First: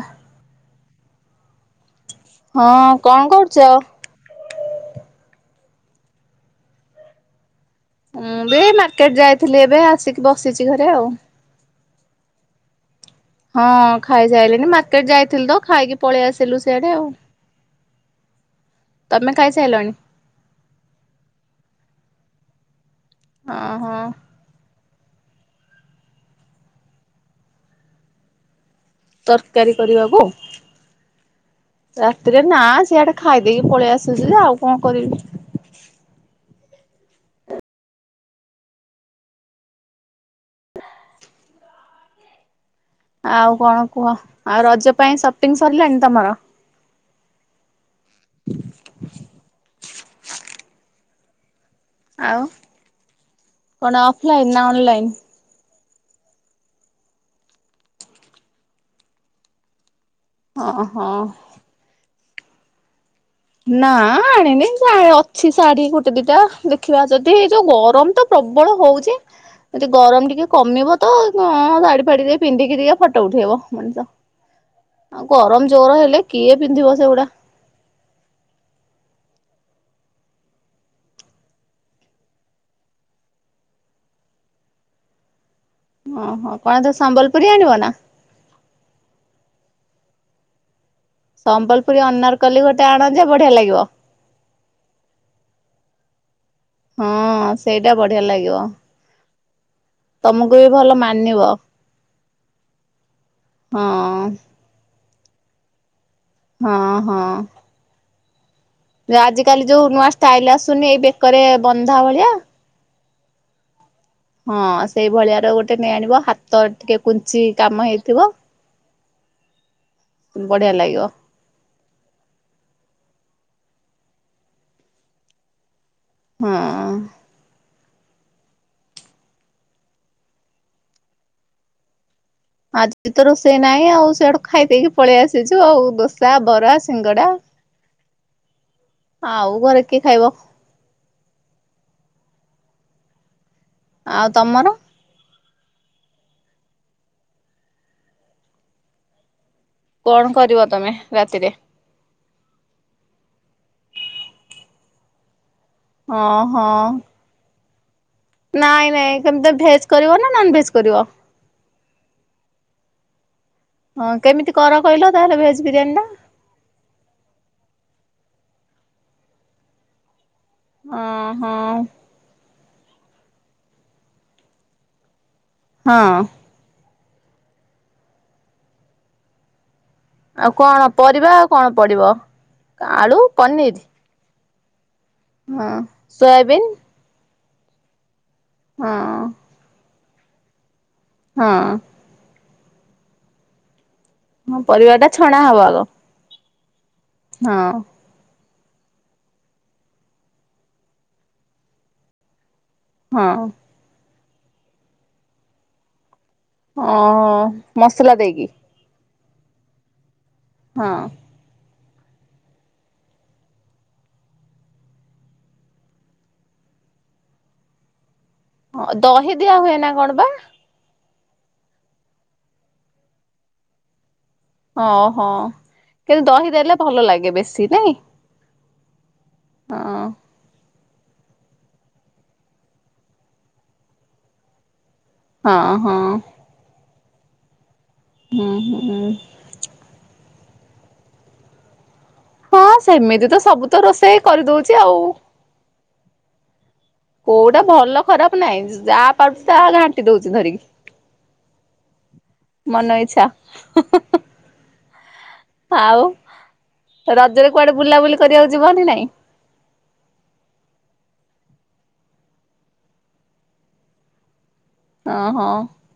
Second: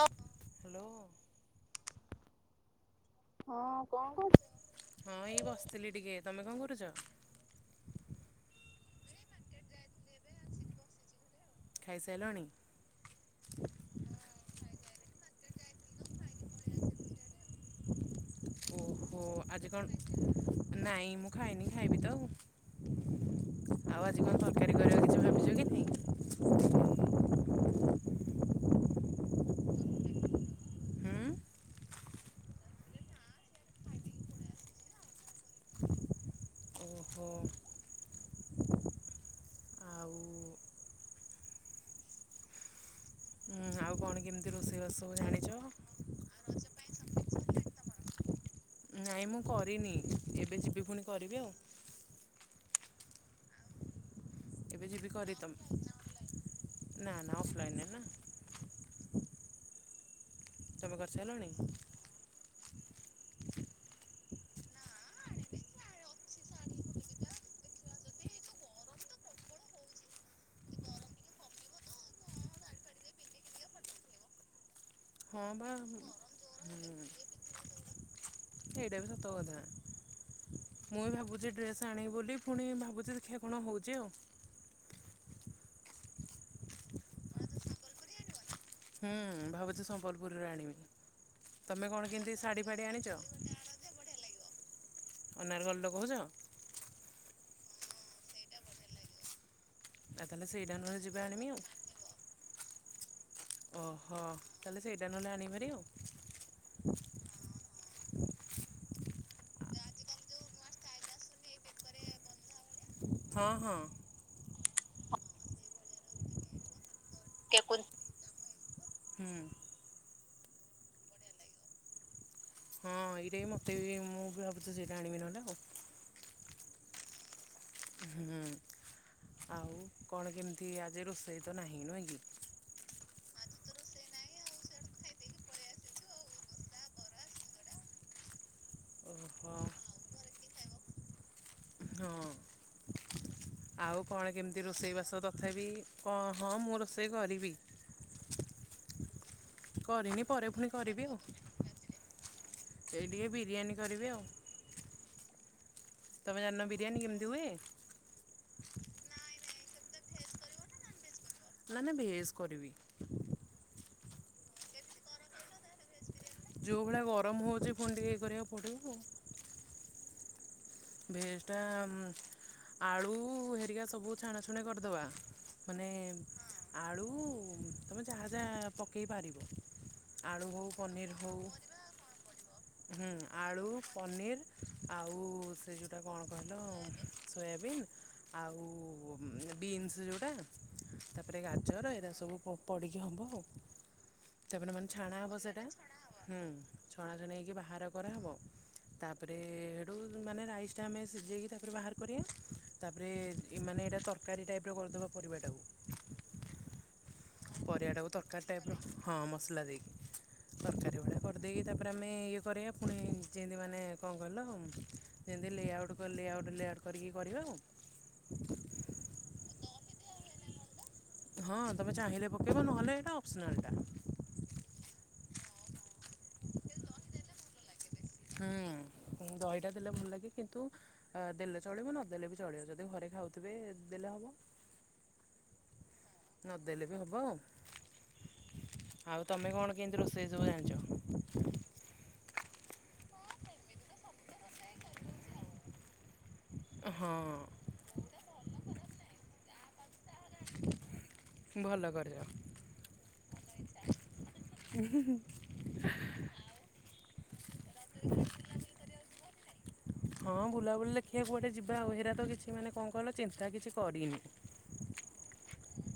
Hello ହଁ କଣ କରୁଛ? ହଁ କଣ କହୁଛ। ହଁ ଏଇ ବସିଥିଲି ଟିକେ ତମେ କଣ କରୁଛ। ଉଁ ଏ ମାର୍କେଟ ଯାଇଥିଲି ଏବେ ଆସିକି ବସିଛି ଘରେ ଆଉ ଖାଇସାରିଲାଣି। ହଁ ଖାଇସାଇଲେଣିି ମାର୍କେଟ ଯାଇଥିଲି ତ ଖାଇକି ପଳେଇ ଆସିଲୁ ସେଆଡେ ଆଉ। ଓହୋ ତମେ ଆଜି ଖାଇସାଇଲଣି? କଣ ନାଇଁ ମୁଁ ଖାଇନି ଖାଇବି ତ। ଓହୋ ଆଉ ଆଜି କଣ ତରକାରୀ କରିବା କିଛି ଭାବିଛୁ କି ନାଇଁ। ତରକାରୀ କରିବାକୁ ହୁଁ। ରାତିରେ ନା ସିଆଡେ ଖାଇଦେଇକି ପଳେଇ ଆସୁଛି ଆଉ କଣ କରିବି। ଓହୋ ଆଉ ହଁ ଆଉ କୁହ କଣ କେମିତି ଆଉ ରୋଷେଇ ରଜ ବାସ ପାଇଁ ସବୁ ସପିଙ୍ଗ ଜାଣିଛ। ସରିଲାଣି ତମର? ନାଇଁ ମୁଁ କରିନି ଏବେ ଯିବି ପୁଣି କରିବି ଆଉ। ଆଉ କଣ ଅଫଲାଇନ ନା ଏବେ ଅନଲାଇନ? ଯିବି କରି ତମ ନା ନା ଅଫଲାଇନରେ ନା ତମେ ଓହୋ କରିସାରିଲନି। ନା ଆଣିନି ଅଛି ଶାଢୀ ଗୋଟେ ଦିଟା ଦେଖିବା ଯଦି ଏଇ ଯୋଉ ଗରମ ତ ପ୍ରବଳ ହଉଛି। ଯଦି ଗରମ ଟିକେ କମିବ ତ ଶାଢୀ ଫାଡି ଦେଇ ପିନ୍ଧିକି ଦେଇ ଫଟୋ ଉଠେଇବ ମଣିଷ। ଆଉ ହଁ ବା ଗରମ ଜୋର ହେଲେ କିଏ ପିନ୍ଧିବ ସେଗୁଡା। ସେଇଟା ବି ସାତ କଥା। ମୁଁ ବି ଭାବୁଛି ଡ୍ରେସ ଆଣିବି ବୋଲି ପୁଣି ଭାବୁଛି ଦେଖିବା କଣ ହେଉଛି ଆଉ। ଓହୋ କଣ ତ ସମ୍ବଲପୁରୀ ଆଣିବ ନା? ହୁଁଁ ଭାବୁଛି ସମ୍ବଲପୁରରେ ଆଣିବି। ତମେ ସମ୍ବଲପୁରୀ କଣ କେମିତି ଅନାରକଲି ଶାଢ଼ୀ ଗୋଟେ ଫାଢ଼ ଆଣ ଆଣିଚ? ଯେ ବଢିଆ ଲାଗିବ। ଅନଲାଇନ ରେ ମଗଉଚ? ହଁ ସେଇଟା ବଢିଆ ଲାଗିବ। ଆଉ ତାହାଲେ ତମକୁ ବି ସେଇଟା ଭଲ ନହେଲେ ଯିବା ଯିବା ମାନିବ ଆଣିମି ଆଉ। ହଁ। ଓହୋ ତାହେଲେ ସେଇଟା ନହେଲେ ଆଣିବି ଭାରି ଆଉ। ହଁ ହଁ ଆଜିକାଲି ଯୋଉ ନୂଆ ଷ୍ଟାଇଲ ଆସୁନି ଏଇ ବେକରେ ବନ୍ଧା ଭଳିଆ ହଁ ହଁ ହଁ ସେଇଭଳିଆ ର ଗୋଟେ ନେଇ ଆଣିବ ହାତ ଟିକେ କୁଞ୍ଚି କାମ ହେଇଥିବ। ହୁଁ ବଢିଆ ଲାଗିବ ହଁ ଏଇଟା ମତେ ବି ମୁଁ ବି ଭାବୁଛି ସେଇଟା ଆଣିବି ନହେଲେ ଆଉ। ହଁ ହୁଁ ଆଉ କଣ କେମିତି ଆଜି ରୋଷେଇ ତ ନାହିଁ ନୁହେଁ କି। ଆଜି ତ ରୋଷେଇ ନାହିଁ ଆଉ ସେଆଡୁ ଖାଇ ଦେଇେଇକି ପଳେଇ ଆସିଛୁ ଆଉ ଦୋସା ବରା ସିଙ୍ଗଡା। ଓହୋ ଆଉ ଘରେ କିଏ ଖାଇବ। ହଁ। ଆଉ କଣ କେମିତି ରୋଷେଇ ବାସ ତ ତଥାବି କଣ କଣ ମୁଁ ରୋଷେଇ କରିବି। କଣ କରିନି ପରେ କରିବ ପୁଣି ତମେ କରିବି ଆଉ। ରାତିରେ ଏଇ ଟିକେ ବିରିୟାନୀ କରିବି ଆଉ। ତମେ ଓହୋ ଜାଣିନ ବିରିୟାନୀ କେମିତି ହୁଏ। ନାଇଁ ନାଇଁ କେମିତି ଭେଜ୍ କରିବ ନା ନନ ଭେଜ୍ କରିବ? ନା ନା ଭେଜ୍ କରିବି। ହଁ କେମିତି କର କହିଲ, ତାହେଲେ ଭେଜ ବିରିୟାନୀ ଟା। ଯୋଉ ଭଳିଆ ଗରମ ହଉଛି, ଫୁଣି ଟିକେ, ଇଏ କରିବାକୁ ପଡିବ ଆଉ। ଅ ହଁ ଭେଜଟା ଆଳୁ ହେରିକା ସବୁ ଛାଣାଛୁଣା କରିଦେବା, ମାନେ ହଁ ଆଳୁ, ତୁମେ ଯାହା ଯାହା ପକାଇ ପାରିବ। ଆଳୁ ଆଉ ହଉ, କଣ ପନିର୍ ପରିବା ହଉ, କଣ ପଡିବ ହ ଆଳୁ ପନିର୍ ଆଉ, ହଁ ସେ ଯେଉଁଟା କଣ କହିଲ, ସୋୟାବିନ୍ ସୋୟାବିନ୍। ଆଉ ହଁ ବିନ୍ସ ଯେଉଁଟା, ତାପରେ ହଁ ଗାଜର, ଏଇଟା ସବୁ। ପଡ଼ିକି ହବ, ଆଉ ତା ହଁ ପରେ ମାନେ ପରିବା ଟା ଛାଣା ଛଣା ହେବ ହବ ସେଇଟା। ଆଗ ହୁଁ ଛଣା ଛଣି ହେଇକି ହଁ ବାହାର କରାହେବ, ତାପରେ ସେଠୁ ମାନେ ରାଇସ ଟା ଆମେ ସିଝେଇ କି ତାପରେ ବାହାର କରିବା, ତାପରେ ହଁ ଏଇ ମାନେ ତର୍ କାରି ଟାଇପ୍ ର କରିଦେବା ପରିବାଟାକୁ। [inaudible] ଓ ହ। ପରିବାଟାକୁ ତରକାରୀ ଟାଇପ୍ ର ହଁ ମସଲା ଦେଇକି ତରକାରୀ ଗୁଡ଼ା ହଁ କରିଦେଇକି ତାପରେ ଆମେ ଇଏ କରିବା ପୁଣି ଯେମିତି ମାନେ କଣ କହିଲ ଯେମିତି ଲେ ଆଉଟ୍ ଲେ ଆଉଟ୍ ଲେଆଉଟ୍ କରିକି କରିବ ଆଉ। ହଁ ଦହି ଦିଆ ହୁଏ ନା କଣ ବା? ହଁ ତମେ ଚାହିଁଲେ ପକେଇବ, ନହେଲେ ଏଇଟା ଅପସନାଲ ଟା। ଓହୋ କିନ୍ତୁ ଦହି ଦେଲେ ଭଲ ଲାଗେ, ବେଶୀ ନାଇଁ? ହୁଁ ଦହିଟା ଦେଲେ ହଁ ଭଲ ଲାଗେ। କିନ୍ତୁ, ଦେଲେ ଚଳିବ, ନଦେଲେ ବି ଚଳିବ, ଯଦି ଘରେ ଖାଉଥିବେ ଦେଲେ ହବ। ହଁ ହଁ। ନଦେଲେ ବି ହେବ ଆଉ ହୁଁ ହୁଁ ଆଉ ତମେ କଣ କେମିତି ରୋଷେଇ ସବୁ ଜାଣିଛ? ହଁ ସେମିତି ତ ସବୁ ତ ରୋଷେଇ କରିଦଉଛି ଆଉ। ହଁ କୋଉଟା ଭଲ ଖରାପ ନାହିଁ ଯାହା ପାରୁୁଛି ତାହା ଘାଣ୍ଟି ଦଉଛି ଧରିକି। ମନ ଇଚ୍ଛା ଭଲ କରିଛ। ଆଉ ହୁ। ରଜରେ କୁଆଡେ ବୁଲାବୁଲି କରିବାକୁ ଯିବ କି ନାଇଁ? ହଁ ବୁଲାବୁଲି ଲେଖିବାକୁ କୁଆଡେ ଯିବା ଆଉ ହେରା ତ କିଛି ମାନେ କଣ କହିଲ ଚିନ୍ତା କିଛି କରିନି। ଓ ହୋ।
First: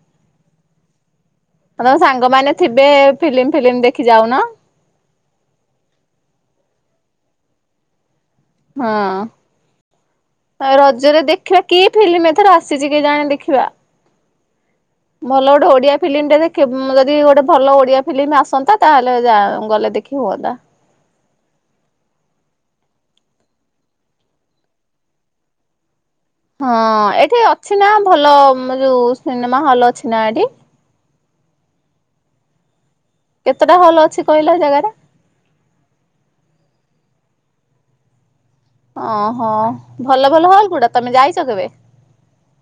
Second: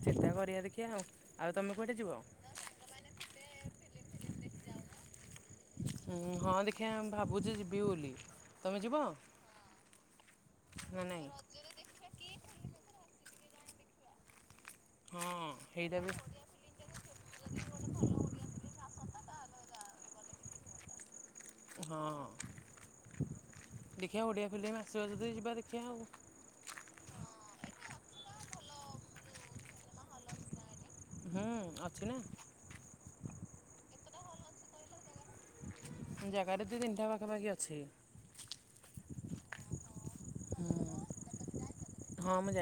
ଚିନ୍ତା କରିବା ଦେଖିବା ଆଉ। ତମେ ତମ କୁଆଡ଼େ ଯିବ ସାଙ୍ଗମାନେ ଥିବେ ଫିଲ୍ମ ଫିଲମ ଦେଖି ଯାଉନ। ହଁ ହଁ ଦେଖିବା ଭାବୁଛି ଯିବି ବୋଲି। ତମେ ହଁ ଯିବ ନା ରଜରେ ନାଇଁ ଦେଖିବା କିଏ ଫିଲ୍ମ ଏଥର ଆସିଛି କେଜାଣୀ ଦେଖିବା। ଭଲ ହଁ ଗୋଟେ ଓଡିଆ ହେଇଟା ବି ଫିଲ୍ମଟେ ଦେଖ ଯଦି ଗୋଟେ ଭଲ ଓଡିଆ ଫିଲ୍ମ ଆସନ୍ତା ତାହେଲେ ଗଲେ ଦେଖି କେ ହେଲା। ହଁ ଦେଖିବା ଓଡ଼ିଆ ଫିଲ୍ମ ଆସିବ ଯିବା ଦେଖିବା ଆଉ। ହଁ ଏଠି ଅଛି ନା ଭଲ ଯୋଉ ସିନେମା ହଲ୍ ଅଛି ନା ଏଠି। ହୁଁ ଅଛି ନା। କେତେଟା ହଲ୍ ଅଛି କହିଲା ଜାଗାରେ? ଜାଗାରେ ଦୁଇ ତିନିଟା ପାଖାପାଖି ଅଛି। ଓହୋ ଭଲ ଭଲ ହଲ୍ ଗୁଡା ତମେ ଯାଇଛ କେବେ?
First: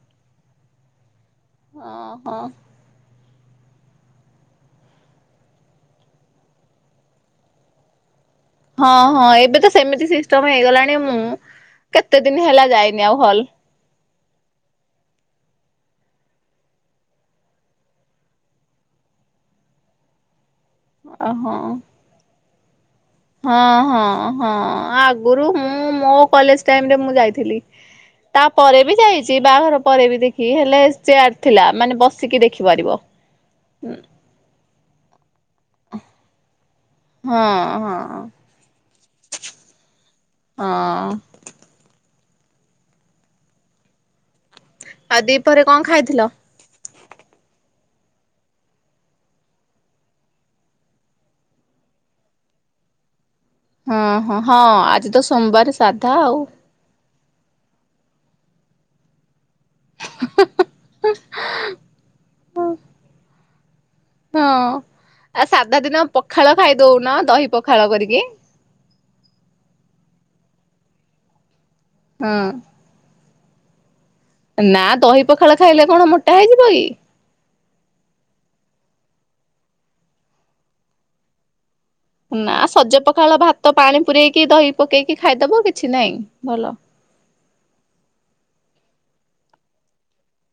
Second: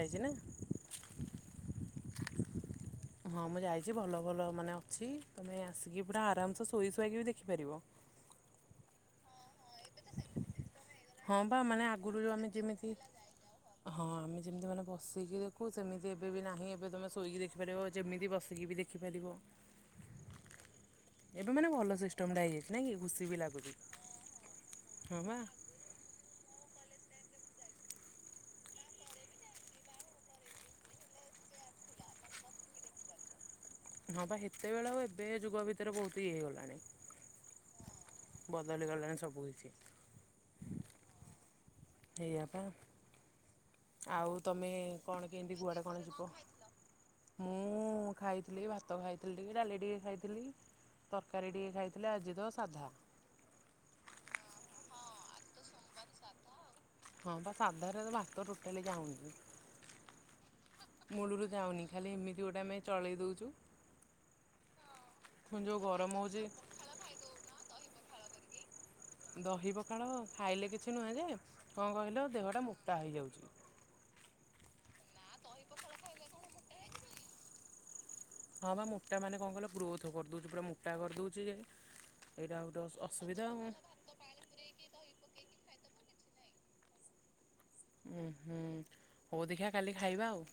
[inaudible] ହ ହୋ। ହଁ ମୁଁ ଯାଇଛି ଭଲ ଭଲ ମାନେ ଅଛି ତୁମେ ଆସିକି ପୁରା ଆରାମସେ ଶୋଇ ଶୋଇକି ବି ଦେଖିପାରିବ। ହଁ ହଁ ଏବେ ତ ସେମିତି ସିଷ୍ଟମ ହେଇଗଲାଣି ମୁଁ ହଁ ବା ମାନେ ଆଗରୁ କେତେ ଯୋଉ ଦିନ ଆମେ ହେଲା ଯେମିତି ଯାଇନି ଆଉ ହଲ। ହଁ ଆମେ ଯେମିତି ମାନେ ବସିକି ଦେଖୁ ସେମିତି ଏବେ ବି ନାହିଁ ଏବେ ତମେ ଶୋଇକି ଦେଖିପାରିବ ଯେମିତି ବସିକି ବି ଦେଖି। [unintelligible] ଏବେ ମାନେ ଓହୋ। ଭଲ ସିଷ୍ଟମ ଟା ହେଇଯାଇଛି ନାଇଁ କି। ଘୁସି ହଁ ହଁ ହଁ ଆଗରୁ ମୁଁ ମୋ କଲେଜ ଟାଇମରେ ମୁଁ ଯାଇଥିଲି। ତା ପରେବି ଯାଇଚି ବାହାଘର ପରେ ବି ଦେଖି ହେଲେ ଚେୟାର ଥିଲା ମାନେ ବସିକି ଦେଖିପାରିବ। [unintelligible] ହଁ ବା ହେତେବେଳ ଆଉ ଏବେ ଯୁଗ ଭିତରେ ବହୁତ ଇଏ ହେଇଗଲାଣି। ହଁ ହଁ ହଁ ବଦଳି ଗଲାଣି ସବୁ କିଛି। ହଁ। ସେଇଆ ପା। ଆଉ ତମେ ଆଉ କଣ କେମିତି ଦିପହରେ କୁଆଡେ କଣ ଖାଇଥିଲ? ଯିବ? ମୁଁ ଖାଇଥିଲି ଭାତ ଖାଇଥିଲି ଟିକେ ଡାଲି ଟିକେ ଖାଇଥିଲି। ତରକାରୀ ଟିକେ ଖାଇଥିଲେ ଆଜି ତ ସାଧା। ହଁ ହଁ ହଁ ଆଜି ତ ସୋମବାର ସାଧା ଆଉ। ହଁ ବା ସାଧାରେ ତ ଭାତ ଟୋଟାଲି ଯାଉନି। ମୂଳରୁ ଯାଉନି ଖାଲି ଏମିତି ଗୋଟେ ଆମେ ଚଳେଇ ଦଉଚୁ। ହଁ ଆ ସାଧା ଦିନ ପଖାଳ ଖାଇଦଉନ ଦହି ପଖାଳ କରିକି। ଦହି ପଖାଳ ଖାଇଲେ କିଛି ନୁହେଁ ଯେ କଣ କହିଲ ହଁ। ଦେହଟା ମୋଟା ହେଇଯାଉଚି। ନା ଦହି ପଖାଳ ଖାଇଲେ କଣ ମୋଟା ହେଇଯିବ କି। ହଁ ବା ମୋଟା ମାନେ କଣ କହିଲ ଗ୍ରୋଥ୍ କରିଦଉଚି ପୁରା ମୋଟା କରିଦଉଚି ଯେ। ନା ଏଇଟା ଗୋଟେ ସଜ ପଖାଳ ଅସୁବିଧା ଆଉ ଭାତ ପାଣି ପୁରରେଇକି ଦହି ପକେଇକି ଖାଇଦବ କିଛି ନାଇଁ ଭଲ। ଉଁ ହୁଁ ହଉ ଦେଖିଆ କାଲି ଖାଇବା ଆଉ।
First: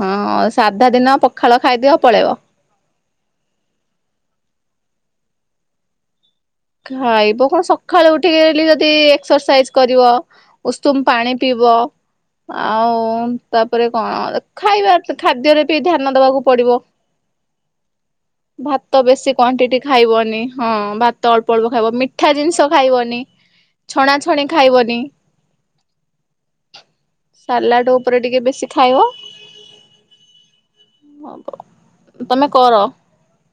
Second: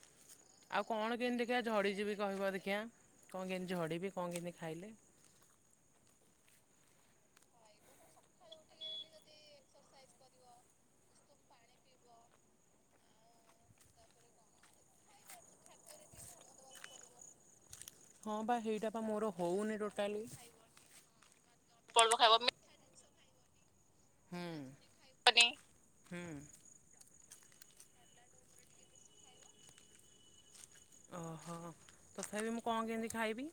ହଁ ସାଧା ଆଉ ଦିନ କଣ କେମିତି ପଖାଳ ଦେଖିଆ ଖାଇଦିଅ ଝଡିଯିବି ପଳେଇବ। କହିବ ଦେ ଖିଆ। କଣ କେମିତି ଝଡିବି କଣ କେମିତି ଖାଇଲେ। ଖାଇବ କଣ ସକାଳୁ ଉଠିକି ଡେଲି ଯଦି ଏକ୍ସରସାଇଜ କରିବ। ଉଷୁମ ପାଣି ପିଇବ। ଆଉ ତାପରେ କଣ ଖାଇବା ଖାଦ୍ୟରେ ବି ଧ୍ୟାନ ଦବାକୁ ପଡିବ। ହଁ ବା ହେଇଟା ଭାତ ବା ମୋର ବେଶୀ ହଉନି କ୍ଵାଣ୍ଟିଟି ଟୋଟାଲି ଖାଇବନି ହଁ। ଭ ତ ଅଳପ ଅଳପ ଖାଇବ ମିଠା ଜିନିଷ ଖାଇବନି। ଛଣାଛଣି ହୁଁ ଖାଇବନି। ହୁଁ ସାଲାଡ ଉପରେ ଟିକେ ବେଶୀ ଖାଇବ। ଓହୋ ତମେ ତଥାପି ମୁଁ କଣ କର କେମିତି ଖାଇବି?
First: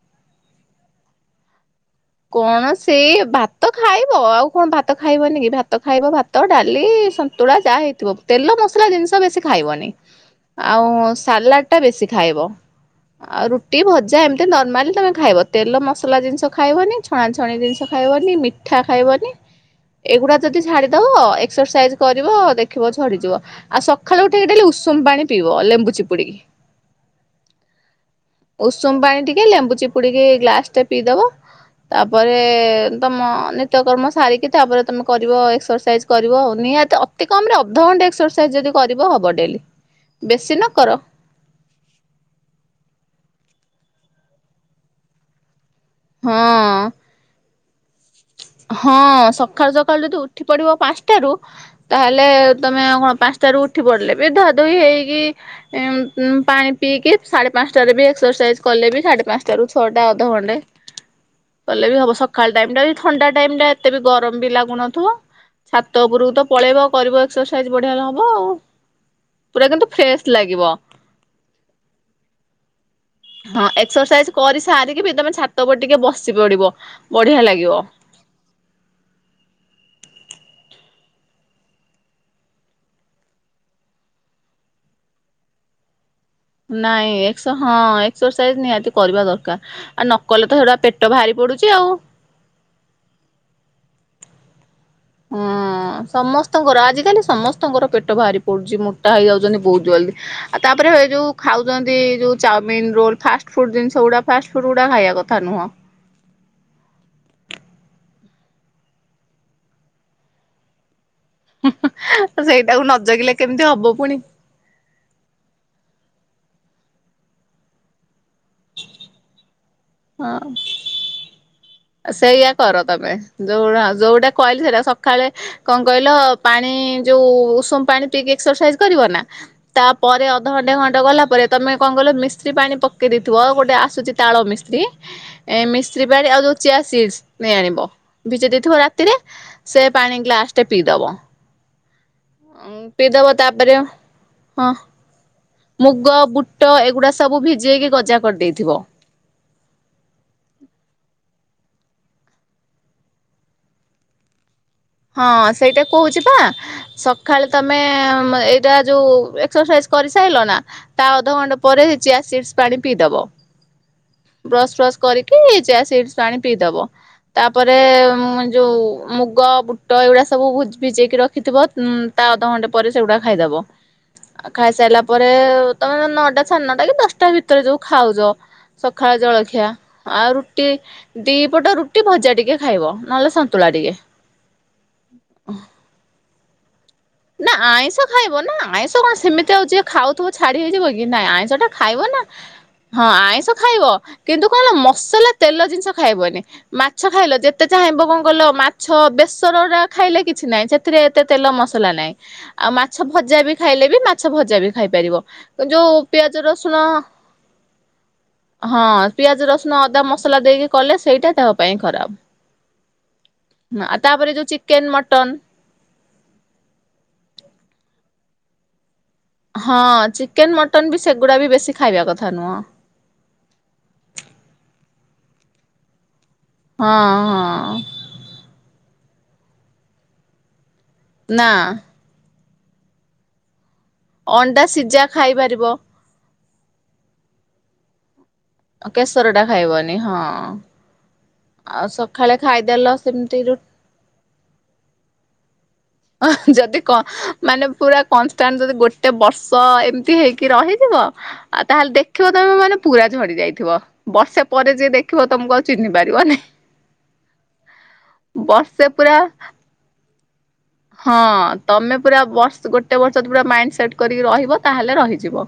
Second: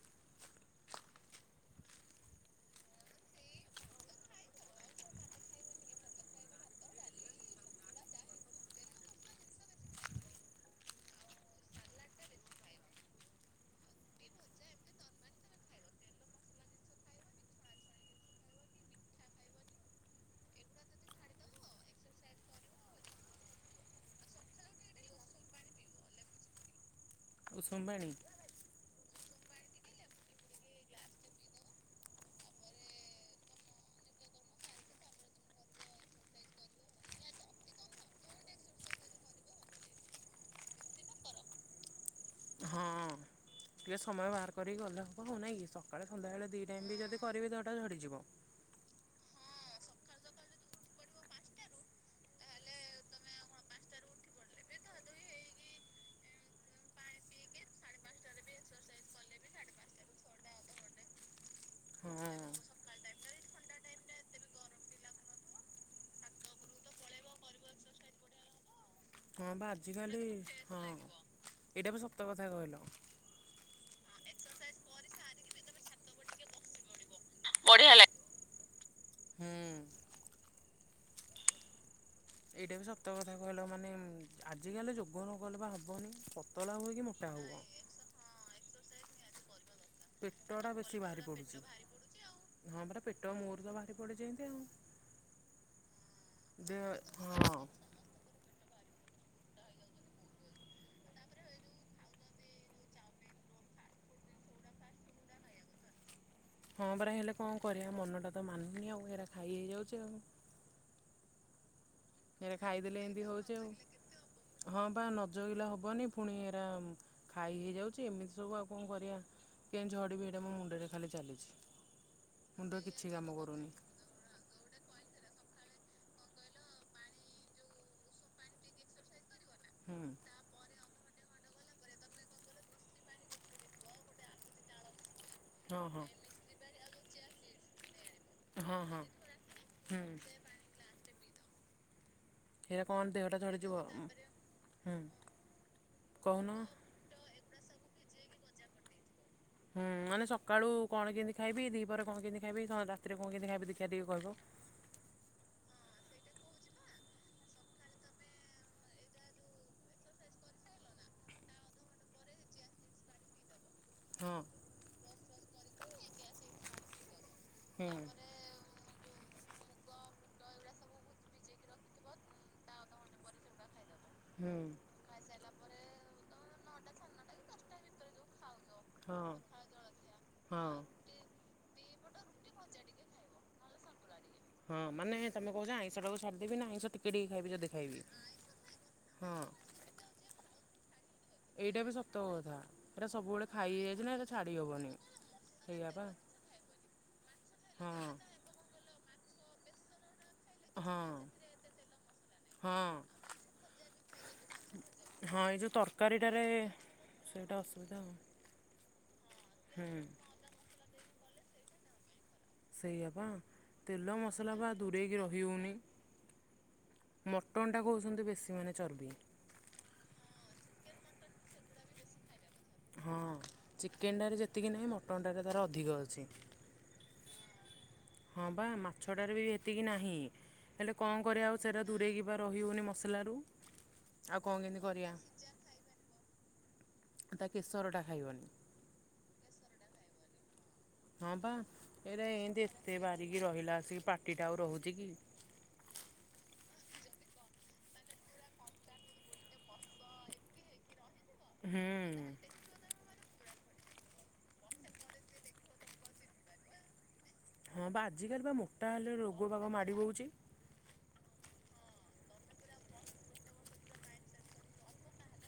କଣ ସେ ଭାତ ଖାଇବ ଆଉ କଣ ଭାତ ଖାଇବନି କି। ଭାତ ଭାତ ଖାଇବ ଭାତ ଡାଲି ସନ୍ତୁଳା ଯାହା ହେଇଥିବ ତେଲ ମସଲା ଜିନିଷ ବେଶି ଖାଇବନି। ଆଉ ସାଲାଡ଼ ଟା ବେଶୀ ଖାଇବ। ଆଉ ରୁଟି ଭଜା ଏମିତି ନର୍ମାଲି ତମେ ଖାଇବ ତେଲ ମସଲା ଜିନିଷ ଖାଇବନି। ଛଣାଛଣି ଜିନିଷ ଖାଇବନି ମିଠା ଖାଇବନି। ଏଗୁଡା ଯଦି ଛାଡ଼ିଦବ ଏକ୍ସରସାଇଜ୍ କରିବ ଦେଖିବ ଝଡିଯିବ। ଆଉ ସକାଳୁ ଉଠିକି ଡେଲି ଉଷୁମ ପାଣି ପିଇବ ଲେମ୍ବୁ ଚିପୁଡିକି। ଉଷୁମ୍ ପାଣି। ଉଷୁମ ପାଣି ଟିକେ ଲେମ୍ବୁ ଚିପୁଡିକି ଗ୍ଲାସ ଟେ ପିଇଦବ। ତାପରେ ତମ ନିତ୍ୟକର୍ମ ସାରିକି ତାପରେ ତମେ କରିବ ଏକ୍ସରସାଇଜ। କରିବ ଆଉ। ନିହାତି ଅତି କମ ରେ ଅଧ ଘଣ୍ଟେ ଏକ୍ସରସାଇଜ ଯଦି କରିବ ହବ ଡେଲି। ବେଶୀ ନ କର। ହଁ। ଟିକେ ସମୟ ବାହାର କରିକି ଗଲେ ହେବ ହେବ ନାଇଁ କି। ସକାଳେ ହଁ ସଧ୍ୟାବେଳେ ଦୁଇ ଟାଇମ୍ ବି ଯଦି କରିବି ଦେହଟା ଝଡ଼ିଯିବ। ହଁ ସକାଳୁ ସକାଳୁ ଯଦି ଉଠି ପଡିବ ପାଞ୍ଚଟାରୁ ତାହେଲେ ତମେ କଣ ପାଞ୍ଚଟା ରୁ ଉଠି ପଡିଲେ ବି ଧୁଆ ଧୋଇ ହେଇକି [unintelligible] ପାଣି ପିଇକି ସାଢେ ପାଞ୍ଚଟାରେ ବି ଏକ୍ସରସାଇଜ କଲେ ବି ସାଢେ ପାଞ୍ଚଟ ର ଛଅଟା ଅଧ ଘଣ୍ଟେ କଲେ ବି ହବ। ହଁ ସକାଳ ଟାଇମରେ ଥଣ୍ଡା ଟାଇମରେ ଏତେ ବି ଗରମ ବି ଲାଗୁନଥିବ। ଛାତ ଉପରକୁ ତ ପଳେଇବ କରିବ ଏକ୍ସରସାଇଜ ବଢିଆ ହବ ଆଉ। ହଁ ପୁରା ବା କିନ୍ତୁ ଆଜିକାଲି ଫ୍ରେଶ ଲାଗିବ। ହଁ ଏଇଟା ବି ସତ କଥା କହିଲ। ହଁ ଏକ୍ସରସାଇଜ କରି ସାରିକି ବି ତମେ ଛାତ ଉପରେ ଟିକେ ବସି ପଡିବ ବଢିଆ ଲାଗିବ। ହଁ। ଏଇଟା ବି ସତ କଥା କହିଲ ମାନେ ଆଜିିକାଲି ଯୋଗ ନ କଲେ ବା ହବନି। ପତଳା ହୁଏ କି ନାଇଁ ମୋଟା ଏକ୍ସ ହୁଅ ହଁ ଏକ୍ସରସାଇଜ ନିହାତି କରିବା ଦରକାର। ଆ ନକଲେ ତ ପେଟଟା ହେଗୁଡ଼ା ବେଶୀ ପେଟ ବାହାରି ପଡ଼ୁଛି ପଡୁଚି ଆଉ। ହଁ ପରା ପେଟ ମୋର ତ ବାହାରି ପଡିଛି ଏମତି ଆଉ। ହଁ ଦେ ସମସ୍ତଙ୍କର ଆଜିିକାଲି ହଁ ସମସ୍ତଙ୍କର ପେଟ ବାହାରି ପଡୁଛି ମୋଟା ହେଇଯାଉଛନ୍ତି ବହୁତ ଜଲ୍ଦି। ଆ ତାପରେ ଯୋଉ ଖାଉଛନ୍ତି ଯୋଉ ଚାଉମିନ ରୋଲ ଫାଷ୍ଟ ଫୁଡ ଜିନିଷ ଗୁଡ ଫାଷ୍ଟ ଫୁଡ ଗୁଡା ଖାଇବା କଥା ନୁହଁ। ହଁ ପରା ହେଲେ କଣ କରିବା ମନଟା ତ ମାନୁନି ଆଉ ଏରା ଖାଇ ହେଇଯାଉଛି ଆଉ। ଏରା ସେଇଟାକୁ ନ ଖାଇଦେଲେ ଏମତି ଜଗିଲେ ହଉଛି କେମିତି ହବ ପୁଣି ଆଉ ହଁ ପା ନଜଗିଲେ ହବନି ପୁଣି ଏରା ଖାଇ ହେଇଯାଉଛି ଏମିତି ସବୁ ଆଉ କଣ କରିବା କେମତି ଝଡ଼ିବି ଏଇଟା ମୋ ମୁଣ୍ଡରେ ଖାଲି ଚାଲିଛି। ସେଇୟା ମୁଣ୍ଡ କର କିଛି ତମେ କାମ କରୁନି ଯୋଉଗୋଡ଼ା ଯୋଉଟା କହିଲି ସେଇଟା ସକାଳେ କଣ କହିଲ ପାଣି ଯୋଉ ଉଷୁମ ପାଣି ପିଇକି ଏକ୍ସରସାଇଜ କରିବ ନା ହୁଁ। ତାପରେ ଅ ଅଧ ଘଣ୍ଟେ ଘଣ୍ଟେ ଗଲା ପରେ ତମେ କ ଣ କହିଲ ମିଶ୍ରି ପାଣି ପକେଇ ଦେଇଥିବ ଓ ଗୋଟେ ଆସୁଛି ତାଳ ମିଶ୍ରି। ଏ ହଁ ମିଶ୍ରି ହଁ ପାଣି ଆଉ ଚିଆ ସିଡସ୍ ନେଇ ଆଣିବ। ଭିଜେଇ ଦେଇଥିବ ହଁ ହଁ ରାତିରେ ସେ ହୁଁ ପାଣି ଗ୍ଲାସ ଟେ ପିଇଦବ। ଏଇଟା କଣ ପିଇଦବ ଦେହଟା ଝଡ଼ିଯିବ ତାପରେ ହଁ। ହୁଁ ମୁୁଗ କହୁନ। ବୁଟ ଏଗୁଡ଼ା ସବୁ ଭିଜେଇକି ଗଜା କରିଦେଇଥିବ। ହୁଁ ମାନେ ସକାଳୁ କଣ କେମତି ଖାଇବି ଦି ପରେ କଣ କେମିତି ଖାଇବି ରାତିରେ କଣ କେମିତି ଖାଇବି ଦେଖିବା ଟିକେ କହିଲୁ। ହଁ ସେଇଟା କହୁଛି ପା। ସକାଳେ ତମେ ଏଇଟା ଯୋଉ ଏକ୍ସରସାଇଜ କରିସାଇଲ ନା। ତା ଅଧଘଣ୍ଟା ପରେ ଚିଆ ସିଡସ୍ ପାଣି ପିଇଦବ। ହଁ। ବ୍ରସ୍ ଫ୍ରସ୍ କରିକି ଚିଆ ସିଡସ୍ ପାଣି ପିଇଦବ। ତାପରେ ହୁଁ ଯୋଉ ମୁଗ ଟ ଏଗୁଡ଼ା ସବୁ ଭୁ ଭିଜେଇକି ରଖିଥିବ ମ୍ ତା ଅଧଘଣ୍ଟେ ପରେ ସେଗୁଡ଼ା ଖାଇଦେବ। ଆ ହୁଁ ଖାଇସାଇଲା ପରେ ତମେ ନଅଟା ସାଢ଼େ ନଅଟା କି ଦଶଟା ଭିତରେ ଯୋଉ ଖାଉଛ। ସକାଳ ହଁ ଜଳଖିଆ ଆଉ ରୁଟି। ହଁ। ଦି ପଟ ରୁଟି ଭଜା ଟିକେ ଖାଇବ ନହେଲେ ସନ୍ତୁଳା ଟିକେ। ହଁ ମାନେ ତମେ କହୁଛ ଆଇଁହ ଟାକୁ ଛାଡିଦେବି ନା ଆଇଁଶ ଟି ନା ଆଇଁଷ ଖାଇବ ନା ଆଇଁଷ କଣ ହଁ ସେମିତି ଆଉ ଯିଏ ଖାଉଥିବ ଛାଡି ହେଇଯିବ କି ନାଇଁ। ଶ ଟା ଏଇଟା ବି ଖାଇବ ସତ ନା କଥା ହଁ ଏଇଟା ସବୁବେଳେ ଆଇଁଷ ଖାଇ ଖାଇବ ହେଇଯାଇଛି ନା ଏଇଟା କିନ୍ତୁ ଛାଡ଼ି କଣ ହେଲା ହେବନି। ମସଲା ତେଲ ସେଇଆ ଜିନିଷ ପା ଖାଇବନି। ମା ଛ ଖାଇଲ ଯେତ ହଁ ଚାହିଁବ କଣ କହିଲ ମା ଛ ବେସର ଟା ଖାଇଲେ କିଛି ନାହିଁ ସେଥିରେ ହଁ ଏତେ ତେଲ ମସଲା ନାହିଁ ଆଉ ହଁ ମାଛ ଭଜା ବି ଖାଇଲେ ବି ମା ଛ ଭଜା ବି ଖାଇ ପାରିବ ହଁ ଏଇ ଯେଉଁ ଯୋଉ ତରକାରୀଟାରେ ପିଆଜ ରସୁଣ ସେଇଟା ଅସୁବିଧା ଆଉ ହଁ ପିଆଜ ରସୁଣ ହୁଁ ଅଦା ମସଲା ଦେଇକି କଲେ ସେଇଟା ଦେହ ପାଇଁ ଖରାପ। ସେଇୟା ପା ଆଉ ତେଲ ତାପରେ ଯୋଉ ମସଲା ପା ଚିକେନ ଦୂରେଇକି ମଟନ ରହି ହେଉନି। ମଟନ୍ ଟା କହୁଛନ୍ତି ବେଶୀ ମାନେ ଚର୍ବି। ହଁ ଚିକେନ ମଟନ ବି ସେଗୁଡା ବି ବେଶୀ ଖାଇବା କଥା ନୁହଁ। ହଁ ଚିକେନଟାରେ ଯେତିକି ନାହିଁ ମଟନ ଟାରେ ତାର ଅଧିକ ଅଛି। ହଁ ହଁ। ହଁ ପା ମାଛଟାରେ ବି ଏତିକି ନାହିଁ ହେଲେ କଣ ନା କରିବା ଆଉ ସେରା ଦୂରେଇକି ରହିହଉନି ମସଲାରୁ ଆଉ କଣ ଅଣ୍ଡା କେମିତି ସିଝା କରିବା। ଖାଇପାରିବ ତା କେଶରଟା ଖାଇବନି। କେଶର ଟା ଖାଇବନି ହଁ। ହଁ ପା ଆଉ ଏରା ସକାଳେ ଏନ୍ତେ ଖାଇଦେଲ ଏତେ ସେମିତି ବାରିକି ରୁ ରହିଲା ଆସିକି ପାଟିଟା ଆଉ ରହୁଛି କି। ଯଦି କ ମାନେ ପୁରା କନଷ୍ଟାଣ୍ଟ ଯଦି ଗୋଟେ ବର୍ଷ ଏମତି ହେଇକି ରହିଯିବ ଆଉ ହୁଁ ତାହେଲେ ଦେଖିବ ତମେ ମାନେ ପୁରା ଝଡି ଯାଇଥିବ। ବର୍ଷା ପରେ ଯିଏ ଦେଖିବ ତମକୁ ଚିହ୍ନି ପାରିବନି। ହଁ ବା ଆଜିକାଲି ବା ବର୍ଷେ ମୋଟା ହେଲେ ପୁରା ରୋଗ ବାାଗ ମାଡଡି ବଉଚି। ହଁ ତମେ ପୁରା ବର୍ଷ ଗୋଟେ ବର୍ଷ ପ ମାଇଣ୍ଡ ସେଟ କରିକି ରହିବ ତାହେଲେ ରହିଯିବ।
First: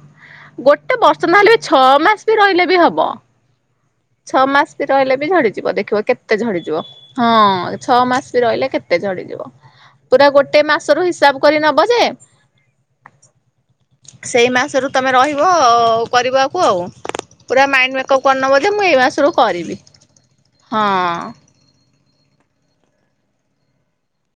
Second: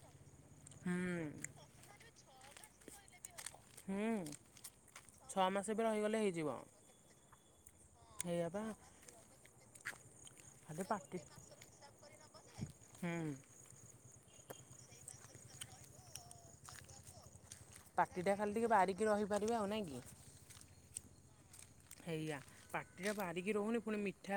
ଗୋଟେ ହୁଁ ବର୍ଷ ନହେଲେ ଏ ଛଅ ମାସ ବି ରହିଲେ ବି ହବ। ହୁଁ ଛଅ ମାସ ବି ରହିଲେ ବି ଛଅ ମାସ ଝଡିଯିବ ବି ଦେଖିବ ରହିଗଲେ କେତେ ହେଇଯିବ। ଝଡିଯିବ। ହଁ, ଛଅ ମାସ ବି ହେଇଆ ବା ରହିଲେ କେତେ ଝଡିଯିବ। ପୁରା ଗୋ ଟେ ଖାଲି ମାସରୁ ପାଟି ହିସାବ କରି ନବ ଯେ ହୁଁ ସେଇ ମାସରୁ ତମେ ରହିବ କରିବାକୁ ଆଉ ପୁରା ମାଇଣ୍ଡ ମେକଅପ୍ ପାଟିଟା ଖାଲି କରିନବ ଯେ ଟିକେ ମୁଁ ଏଇ ବାରିକି ମାସରୁ ରହିପାରିବେ ଆଉ କରିବି ନାଇଁ କି? ହଁ। ହେଇଆ ପାଟିଟା ବାରିକି ରହୁନି ପୁଣି ମିଠା